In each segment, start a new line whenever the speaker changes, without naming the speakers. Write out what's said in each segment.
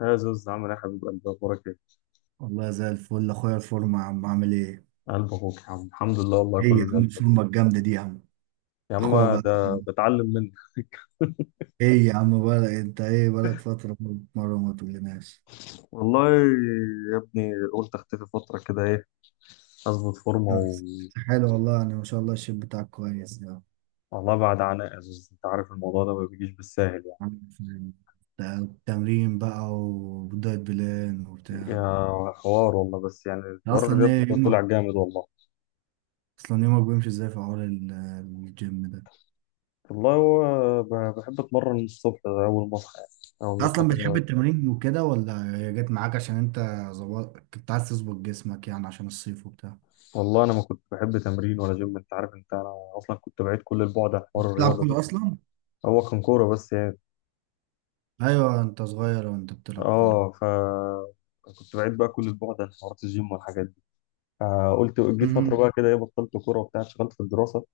يا زوز عامل ايه يا حبيب قلبي اخبارك ايه؟
والله زي الفل اخويا. الفورمة يا عم، عامل ايه؟
قلب اخوك يا عم الحمد لله والله
ايه يا
كله زي
عم
الفل.
الفورمة الجامدة دي يا عم؟
يا عم
اخويا بقى.
ده بتعلم منك.
ايه يا عم، بقى انت ايه بقالك فترة مرة ما تقولناش؟
والله يا ابني قلت اختفي فتره كده ايه اظبط فورمه و...
بس حلو والله، انا ما شاء الله الشيب بتاعك كويس يا
والله بعد عناء يا زوز، انت عارف الموضوع ده ما بيجيش بالساهل يعني.
عم. فاهم. تمرين بقى ودايت بلان
يا
وبتاع.
حوار والله بس يعني حوار
اصلا ايه
الرياضه ده
يومك؟
طلع جامد والله.
اصلا يومك بيمشي ازاي في حوار الجيم ده؟
والله هو بحب اتمرن الصبح ده اول ما اصحى يعني. اول ما اصحى
اصلا بتحب
كده.
التمرين وكده، ولا هي جت معاك عشان انت ظبط، كنت عايز تظبط جسمك يعني عشان الصيف وبتاع؟
والله انا ما كنت بحب تمرين ولا جيم، انت عارف انت انا اصلا كنت بعيد كل البعد عن حوار
بتلعب
الرياضه ده.
كورة اصلا؟
هو كان كوره بس يعني.
ايوه، انت صغير وانت بتلعب كورة.
اه ف كنت بعيد بقى كل اسبوع ده عن حوارات الجيم والحاجات دي. فقلت جيت فتره
امم
بقى كده ايه، بطلت كوره وبتاع، اشتغلت في الدراسه.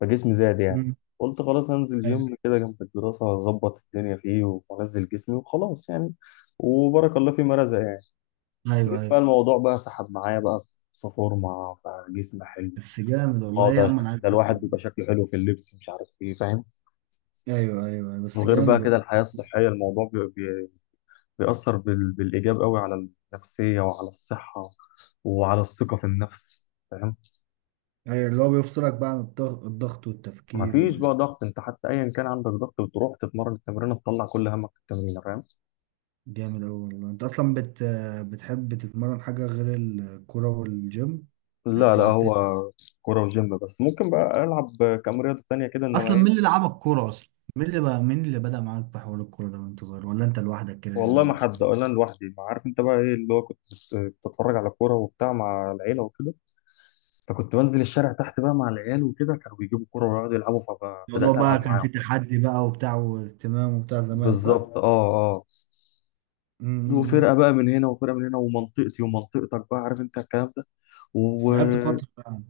فجسمي زاد يعني.
امم.
قلت خلاص انزل
ايوه
جيم كده جنب الدراسه اظبط الدنيا فيه وانزل جسمي وخلاص يعني. وبارك الله فيما رزق يعني.
ايوه
لقيت بقى
ايوه،
الموضوع بقى سحب معايا بقى، في فورمه فجسم حلو.
بس جامد والله.
اه
ايه يا عم، انا عارف.
ده الواحد بيبقى شكله حلو في اللبس، مش عارف ايه، فاهم.
ايوه ايوه أيوة، بس
وغير
جامد
بقى كده
والله.
الحياه الصحيه، الموضوع بيأثر بالإيجاب قوي على النفسية وعلى الصحة وعلى الثقة في النفس، فاهم.
ايوه، اللي هو بيفصلك بقى عن الضغط والتفكير
مفيش بقى ضغط، انت حتى ايا كان عندك ضغط بتروح تتمرن، التمرين تطلع كل همك في التمرين، فاهم.
جامد اوي والله. انت اصلا بتحب تتمرن حاجة غير الكورة والجيم؟ يعني
لا لا،
بتلعب
هو
تاني؟
كورة وجيم بس، ممكن بقى العب كام رياضة تانية كده انما
اصلا مين
ايه.
اللي لعبك كورة اصلا؟ مين اللي بقى، مين اللي بدأ معاك في حوار الكورة ده وانت صغير، ولا انت لوحدك كده
والله ما حد، ولا انا لوحدي، ما عارف انت بقى ايه اللي هو كنت بتتفرج على كورة وبتاع مع العيلة وكده. فكنت بنزل الشارع تحت بقى مع العيال وكده، كانوا بيجيبوا كورة ويقعدوا يلعبوا.
الموضوع
فبدأت ألعب
بقى كان فيه
معاهم.
تحدي بقى وبتاع واهتمام وبتاع زمان، صح؟
بالظبط، اه اه. وفرقه
امم.
بقى من هنا وفرقه من هنا، ومنطقتي ومنطقتك بقى، عارف انت الكلام ده.
بس لعبت
وكتير.
فترة يعني؟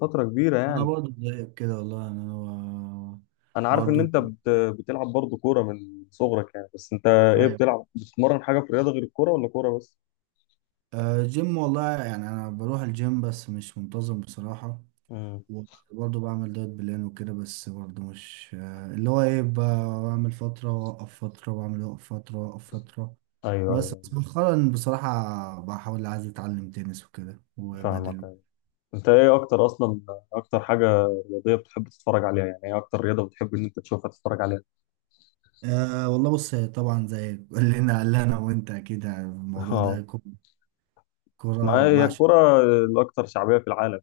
فتره كبيره
انا
يعني.
برضو زيك كده والله، يعني انا
انا عارف ان
برضو.
انت بت... بتلعب برضه كوره من صغرك يعني، بس انت ايه
ايوه،
بتلعب، بتتمرن حاجه في الرياضه غير الكوره ولا كوره بس؟
آه، جيم والله، يعني انا بروح الجيم بس مش منتظم بصراحة.
امم،
وبرضو بعمل دايت بلان وكده، بس برضو مش آه، اللي هو ايه بعمل فترة واوقف فترة، واعمل اوقف فترة واوقف فترة.
ايوه
بس
ايوه،
بس مؤخرا بصراحة، بحاول عايز اتعلم تنس وكده
فاهمك،
وبدل.
ايوه. انت ايه اكتر اصلا، اكتر حاجه رياضيه بتحب تتفرج عليها؟ يعني ايه اكتر رياضه بتحب ان انت تشوفها تتفرج عليها؟
أه والله بص، طبعا زي كلنا قال انا وانت، اكيد يعني الموضوع ده
اه، ما
كورة.
هي الكوره الاكثر شعبيه في العالم.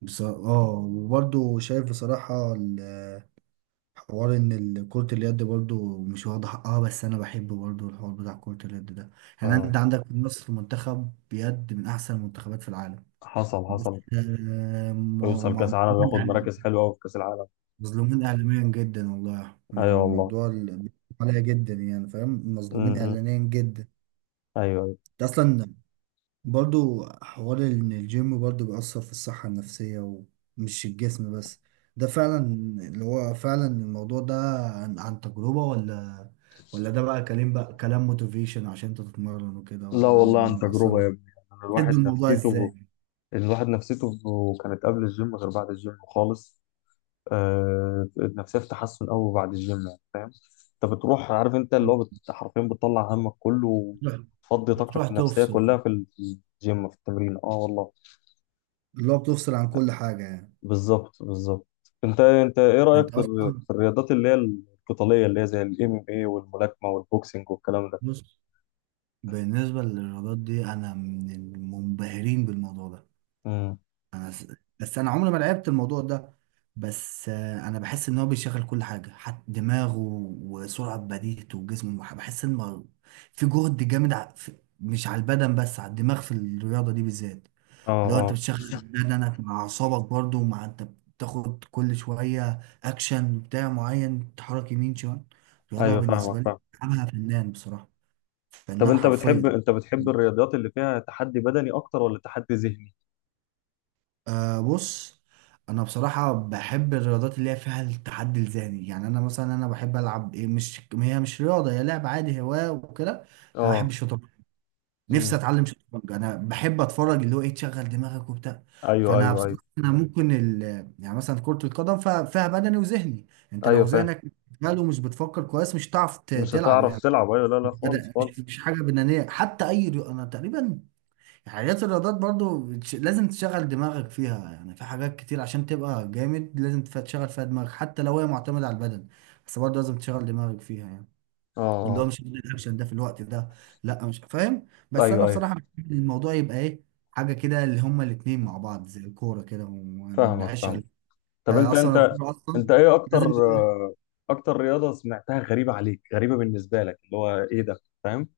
بس اه، وبرضه شايف بصراحة حوار ان كرة اليد برضه مش واخدة حقها، بس انا بحب برضه الحوار بتاع كرة اليد ده. يعني
اه،
انت عندك في مصر منتخب يد من احسن المنتخبات في العالم.
حصل
بس
حصل.
آه،
ويوصل كاس عالم
مظلومين
وياخد مراكز حلوه قوي في كاس العالم.
مظلومين اعلاميا جدا والله. يعني
ايوه والله.
الموضوع عليا جدا يعني، فاهم؟ مظلومين
امم،
اعلاميا جدا.
ايوه ايوه.
ده اصلا برضو حوار ان الجيم برضو بيأثر في الصحة النفسية ومش الجسم بس. ده فعلا اللي هو فعلا الموضوع ده عن تجربة، ولا، ولا ده بقى كلام، بقى كلام موتيفيشن عشان انت تتمرن وكده،
لا
ولا
والله
ان
عن تجربه
اصلا
يا ابني. يعني
بتدي
الواحد
الموضوع
نفسيته،
ازاي؟
الواحد نفسيته كانت قبل الجيم غير بعد الجيم خالص. آه، النفسيه في تحسن قوي بعد الجيم يعني، فاهم. انت بتروح، عارف انت اللي هو حرفيا بتطلع همك كله،
بتروح،
وتفضي
بتروح
طاقتك النفسيه
تفصل،
كلها في في الجيم، في التمرين. اه والله.
اللي هو بتفصل عن كل حاجة يعني؟
بالظبط بالظبط. انت، انت ايه رايك
انت
في
اصلا،
في الرياضات اللي هي القتاليه، اللي هي زي الام ام اي والملاكمه والبوكسنج والكلام ده؟
بص، بالنسبة للرياضات دي، انا من المنبهرين بالموضوع ده.
امم،
انا س- بس انا عمري ما لعبت الموضوع ده. بس آه، انا بحس ان هو بيشغل كل حاجه، حتى دماغه وسرعه بديهته وجسمه. بحس ان في جهد جامد مش على البدن بس، على الدماغ في الرياضه دي بالذات.
اه
اللي هو انت
اه،
بتشغل بدنك مع اعصابك برضه، ومع انت بتاخد كل شويه اكشن بتاع معين، تحرك يمين شمال. الرياضه
ايوه،
بالنسبه
فاهمك
لي
فاهمك.
بلعبها فنان بصراحه،
طب
فنان
انت بتحب،
حرفيا.
انت بتحب الرياضيات اللي فيها تحدي بدني اكتر ولا تحدي ذهني؟
أه بص، انا بصراحه بحب الرياضات اللي هي فيها التحدي الذهني. يعني انا مثلا، انا بحب العب ايه، مش هي مش رياضه، هي لعب عادي، هوايه وكده. انا بحب
اه،
الشطرنج. نفسي
امم،
اتعلم شطرنج. انا بحب اتفرج، اللي هو ايه، تشغل دماغك وبتاع.
ايوه
فانا
ايوه ايوه
بصراحه انا ممكن يعني مثلا كره القدم، فيها فيها بدني وذهني. انت
ايوه،
لو
فاهم،
ذهنك مشغول ومش بتفكر كويس، مش هتعرف
مش
تلعب
هتعرف
يعني.
تلعب، ايوه، لا لا
مش
خالص
بدأ- مش
خالص.
مش حاجه بدنيه، حتى اي رياضه انا تقريبا. حاجات الرياضات برضو لازم تشغل دماغك فيها يعني. في حاجات كتير عشان تبقى جامد لازم تشغل فيها دماغك، حتى لو هي معتمدة على البدن، بس برضو لازم تشغل دماغك فيها يعني.
اه
اللي هو
اه،
مش هعمل الاكشن ده في الوقت ده. لا مش فاهم، بس انا
ايوه ايوه،
بصراحة بحب الموضوع يبقى ايه، حاجة كده اللي هما الاتنين مع بعض، زي الكورة كده، وما
فاهمك
نعيش
فاهم. طب
ده
انت،
اصلا
انت،
الكورة اصلا
انت ايه اكتر
لازم.
آه، اكتر رياضة سمعتها غريبة عليك، غريبة بالنسبة لك، اللي هو ايه ده، فاهم؟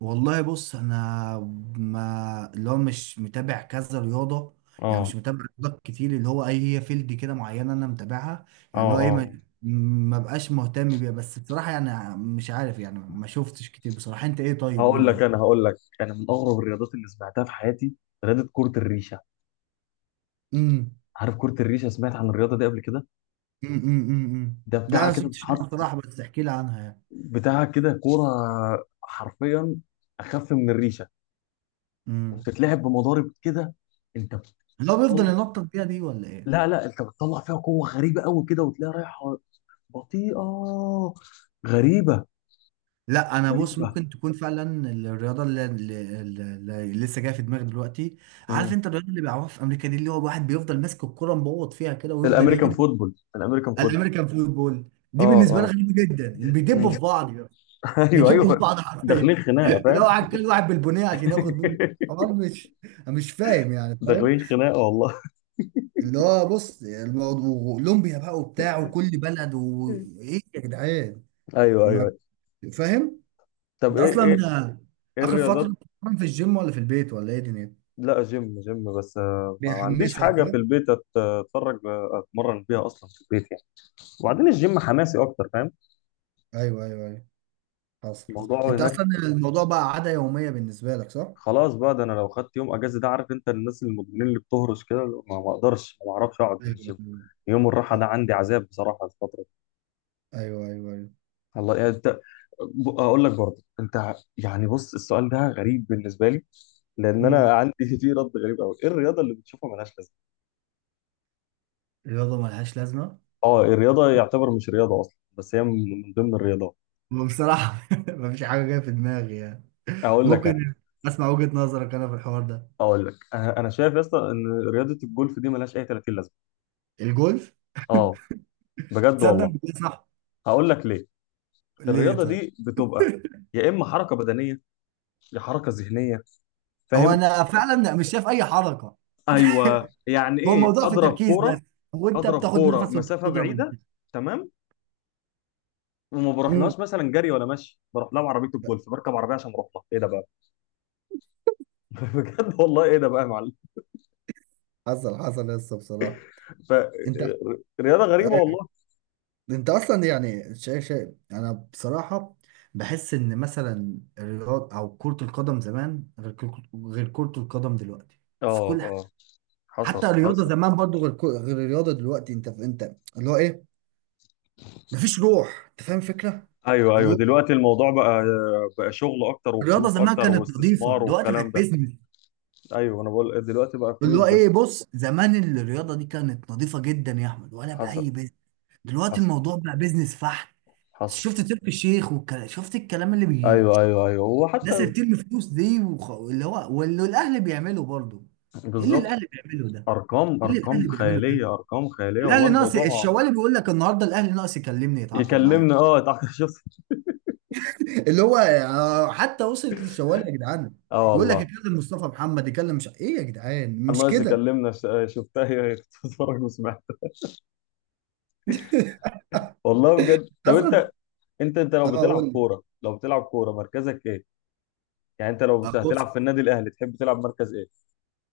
والله بص، انا ما اللي هو مش متابع كذا رياضه. يعني
اه
مش متابع رياضات كتير، اللي هو اي هي فيلد كده معينه انا متابعها.
اه
يعني اللي هو ايه،
اه.
ما بقاش مهتم بيها. بس بصراحه يعني مش عارف، يعني ما شفتش كتير بصراحه. انت ايه؟ طيب قول
هقول
لي
لك
لا.
انا، هقول لك انا، من اغرب الرياضات اللي سمعتها في حياتي رياضة كرة الريشة.
امم
عارف كرة الريشة؟ سمعت عن الرياضة دي قبل كده؟
أمم.
ده
لا
بتاعها
انا
كده
شفتش
بتتحط،
بصراحه، بس احكي لي عنها يعني.
بتاع كده كوره حرفيا اخف من الريشه،
امم.
بتتلعب بمضارب كده. انت بتطلع،
اللي هو بيفضل ينطط بيها دي، ولا ايه؟
لا لا، انت بتطلع فيها قوه غريبه قوي كده وتلاقيها رايحه بطيئه، غريبه،
لا انا بص،
غريبه.
ممكن تكون فعلا الرياضه اللي لسه جايه في دماغي دلوقتي. عارف
مم.
انت الرياضه اللي بيلعبوها في امريكا دي، اللي هو الواحد بيفضل ماسك الكره مبوط فيها كده ويفضل
الامريكان
يجري؟
فوتبول، الامريكان فوتبول.
الامريكان فوتبول دي
اه
بالنسبه لي
اه،
غريبه جدا، إن
مم.
بيدبوا في بعض يعني.
ايوه
بيدبوا في
ايوه.
بعض حرفيا.
داخلين خناقه
تلاقي
فاهم.
واحد، كل واحد بالبنيه عشان ياخد منه. الحوار مش، أنا مش فاهم يعني، فاهم؟
داخلين خناقه والله.
اللي هو بص الموضوع اولمبيا بقى وبتاع، وكل بلد وايه يا جدعان.
ايوه ايوه
ما-
أيوة.
فاهم.
طب
انت
ايه
اصلا
ايه، ايه
اخر فتره
الرياضات.
بتتمرن في الجيم ولا في البيت، ولا ايه دنيتك؟
لا جيم جيم بس، آه، ما ما عنديش
بيحمسك
حاجه في
ها.
البيت اتفرج آه، اتمرن بيها اصلا في البيت. وبعدين الجيم حماسي اكتر، فاهم.
ايوه ايوه ايوه، حصل حصل.
الموضوع
انت
هناك.
اصلا الموضوع بقى عاده يوميه بالنسبه لك، صح؟
خلاص بقى، ده انا لو خدت يوم اجازه ده، عارف انت الناس المدمنين اللي بتهرش كده، اللي هو ما ما اقدرش، ما بعرفش اقعد من
ايوه
الجيم. يوم الراحه ده عندي عذاب بصراحه الفتره دي.
ايوه ايوه ايوه. ايوه.
الله يعني، انت اقول لك برضه، انت يعني بص السؤال ده غريب بالنسبه لي، لان
امم.
انا عندي فيه رد غريب قوي. ايه الرياضه اللي بتشوفها ملهاش لازمه؟
الرياضه ملهاش لازمه؟
اه، الرياضه يعتبر مش رياضه اصلا، بس هي من من ضمن الرياضات.
هو بصراحه مفيش حاجه جايه في دماغي يعني.
اقول لك انا،
ممكن اسمع وجهه نظرك انا في الحوار ده.
اقول لك انا، أنا شايف يا اسطى ان رياضه الجولف دي ملهاش اي 30 لازمه.
الجولف؟
اه، بجد
تصدق
والله.
إن ده صح؟
هقول لك ليه.
ليه
الرياضه
طيب؟
دي بتبقى يا اما حركه بدنيه يا حركه ذهنيه،
هو
فاهم.
انا فعلا مش شايف اي حركه.
ايوه، يعني
هو
ايه
الموضوع في
اضرب
تركيز بس،
كوره،
وانت
اضرب
بتاخد
كوره
نفس وانت
مسافه
بتضرب.
بعيده، تمام، وما
البيت.
بروحلهاش مثلا جري ولا مشي، بروح لها بعربيه الجولف، بركب عربيه عشان اروح لها، ايه ده بقى؟ بجد والله ايه ده بقى يا معلم.
حصل حصل. لسه بصراحة انت
فرياضه غريبه
أيوة.
والله.
انت اصلا يعني شايف، شايف انا بصراحة بحس ان مثلا الرياضة او كرة القدم زمان غير غير كرة القدم دلوقتي، في
اه
كل
اه،
حاجة.
حصل
حتى الرياضة
حصل.
زمان برضو غير غير الرياضة دلوقتي. انت، انت اللي هو ايه، مفيش روح، انت فاهم الفكرة؟
ايوه
اللي
ايوه،
هو
دلوقتي الموضوع بقى، بقى شغل اكتر
الرياضة
وفلوس
زمان
اكتر
كانت
واستثمار
نظيفة، دلوقتي بقت
والكلام ده.
بيزنس.
ايوه، انا بقول دلوقتي بقى
اللي
فلوس
هو ايه
بس.
بص، زمان الرياضة دي كانت نظيفة جدا يا احمد، ولا
حصل
بأي. دلوقتي
حصل
الموضوع بقى بيزنس بحت.
حصل.
شفت تركي الشيخ شفت الكلام اللي بي
ايوه ايوه ايوه، وحتى
الناس اللي بترمي فلوس دي اللي هو واللي الاهلي بيعمله برضه. ايه اللي
بالظبط.
الاهلي بيعمله ده؟
ارقام
ايه اللي
ارقام
الاهلي بيعمله
خياليه،
ده؟
ارقام خياليه والله
الاهلي ناقص
الموضوع.
الشوالي، بيقول لك النهارده الاهلي ناقص يكلمني يتعاقد معايا.
يكلمنا اه، تعال شوف.
اللي هو آه، حتى وصلت للشوالي يا جدعان.
اه
يقول لك
والله.
يكلم مصطفى محمد، يكلم مش ايه يا جدعان، مش
الناقص
كده.
يكلمنا. شفتها هي تتفرج وسمعت. والله بجد. طب انت،
قصد.
انت، انت
اه
لو بتلعب
قول لي.
كوره، لو بتلعب كوره مركزك ايه؟ يعني انت لو
آه، بص،
هتلعب في النادي الاهلي تحب تلعب مركز ايه؟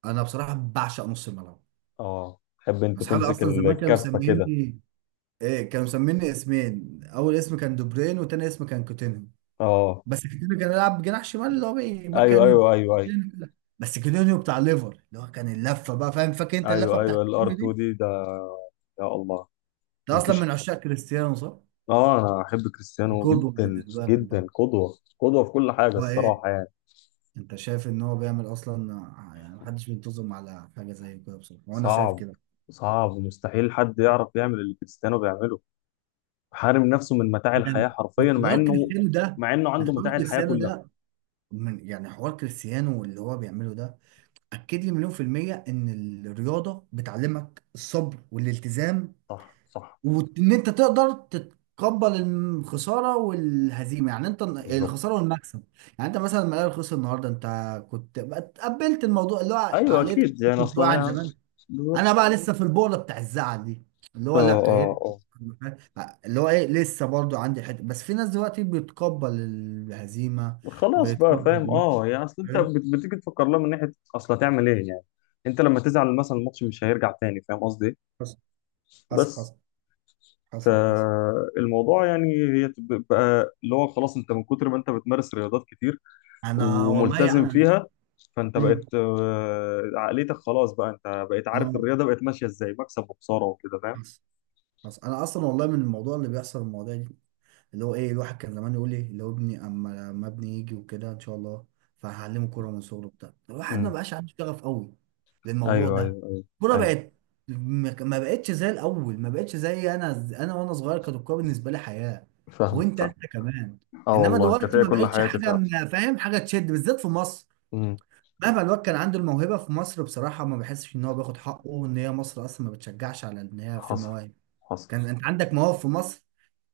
انا بصراحه بعشق نص الملعب.
اه تحب انت
اصحابي
تمسك
اصلا زمان كانوا
الكفه كده.
مسميني، ايه، كانوا مسميني اسمين. اول اسم كان دوبرين، وتاني اسم كان كوتينيو.
اه،
بس كوتينيو كان يلعب جناح شمال، اللي هو ما
ايوه
كان.
ايوه ايوه ايوه
بس كوتينيو بتاع ليفر اللي هو كان اللفه بقى، فاهم؟ فاكر انت اللفه
ايوه
بتاع
ايوه. الار
كوتينيو
2
دي؟
دي ده. يا الله.
ده اصلا
مفيش.
من عشاق كريستيانو، صح؟
اه، انا احب كريستيانو
القدوه
جدا
بالنسبه لك
جدا،
ده.
قدوه قدوه في كل حاجه
هو ايه،
الصراحه يعني.
انت شايف ان هو بيعمل اصلا يعني محدش بينتظم على حاجه زي كده بصراحه، وانا شايف
صعب،
كده.
صعب، مستحيل حد يعرف يعمل اللي كريستيانو بيعمله. حارم نفسه من متاع
يعني
الحياه
من
حرفيا مع
حوار
انه،
كريستيانو ده،
مع انه
من
عنده
حوار
متاع الحياه
كريستيانو
كلها.
ده، من يعني حوار كريستيانو اللي هو بيعمله ده، اكد لي مليون في المية ان الرياضة بتعلمك الصبر والالتزام،
صح صح.
وان انت تقدر تتقبل الخسارة والهزيمة. يعني انت
بالظبط.
الخسارة والمكسب. يعني انت مثلا لما الاهلي خسر النهاردة، انت كنت تقبلت الموضوع، اللي هو
ايوه
عقليتك
اكيد يعني،
كنت
اصلا
واعي عن
يعني.
زمان. انا
بالظبط.
بقى لسه في البؤرة بتاع الزعل دي، اللي
اه
هو لا
اه
كيت،
اه.
اللي هو ايه لسه برضو عندي حته. بس في ناس دلوقتي بتقبل الهزيمة،
خلاص بقى
بيتقبل
فاهم،
المكسب،
اه، يعني اصل انت
فاهم؟
بتيجي تفكر لها من ناحيه، اصلا تعمل ايه يعني. انت لما تزعل مثلا، الماتش مش هيرجع تاني، فاهم قصدي إيه؟
حصل حصل.
بس.
حصل حصل حصل.
فالموضوع يعني هي بقى اللي هو خلاص، انت من كتر ما انت بتمارس رياضات كتير
انا والله
وملتزم
يعني انا،
فيها، فانت
امم،
بقت آه، عقليتك خلاص بقى، انت بقيت عارف
انا،
الرياضه بقت ماشيه ازاي، مكسب وخساره وكده، فاهم.
بس، بس انا اصلا والله من الموضوع اللي بيحصل، المواضيع دي، اللي هو ايه، الواحد كان زمان يقول لي اللي هو ابني، اما لما ابني يجي وكده ان شاء الله، فهعلمه كوره من صغره بتاع الواحد ما
امم،
بقاش عنده شغف قوي للموضوع
ايوه
ده.
ايوه ايوه
الكوره
ايوه،
بقت، ما بقتش زي الاول. ما بقتش زي انا، انا وانا صغير كانت الكوره بالنسبه لي حياه.
فاهمك
وانت،
فاهم.
انت كمان.
اه
انما
والله كانت
دلوقتي
هي
ما
كل
بقتش
حياتي
حاجه
فعلا.
فاهم، حاجه تشد، بالذات في مصر.
امم،
مهما الواد كان عنده الموهبة في مصر، بصراحة ما بحسش إن هو بياخد حقه، وإن هي مصر أصلا ما بتشجعش على إن هي في
حصل
مواهب.
حصل.
كان أنت عندك مواهب في مصر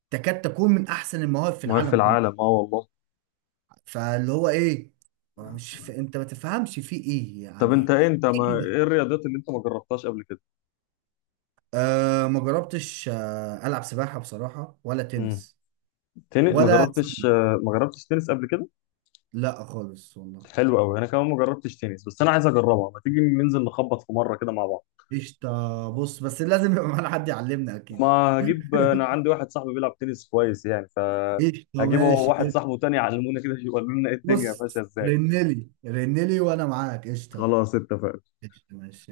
تكاد تكون من أحسن المواهب في
ما هي في
العالم كله.
العالم، اه والله.
فاللي هو إيه، هو مش أنت ما تفهمش في إيه
طب انت
يعني.
ايه، انت ما،
إيه كده؟
ايه الرياضات اللي انت ما جربتهاش قبل كده؟
آه ما جربتش، آه ألعب سباحة بصراحة ولا
امم،
تنس.
تنس، ما
ولا،
جربتش آه، ما جربتش تنس قبل كده.
لا خالص والله.
حلو قوي، انا كمان ما جربتش تنس بس انا عايز اجربها، ما تيجي ننزل نخبط في مره كده مع بعض.
قشطة، بص، بس لازم يبقى معانا حد يعلمنا
ما
أكيد.
هجيب، انا عندي واحد صاحبي بيلعب تنس كويس يعني
قشطة،
فهجيبه،
ماشي
واحد
كده.
صاحبه تاني يعلمونا كده، يقول لنا ايه الدنيا
بص،
ماشيه ازاي.
رنلي، وانا معاك. قشطة.
خلاص اتفقنا.
قشطة، ماشي.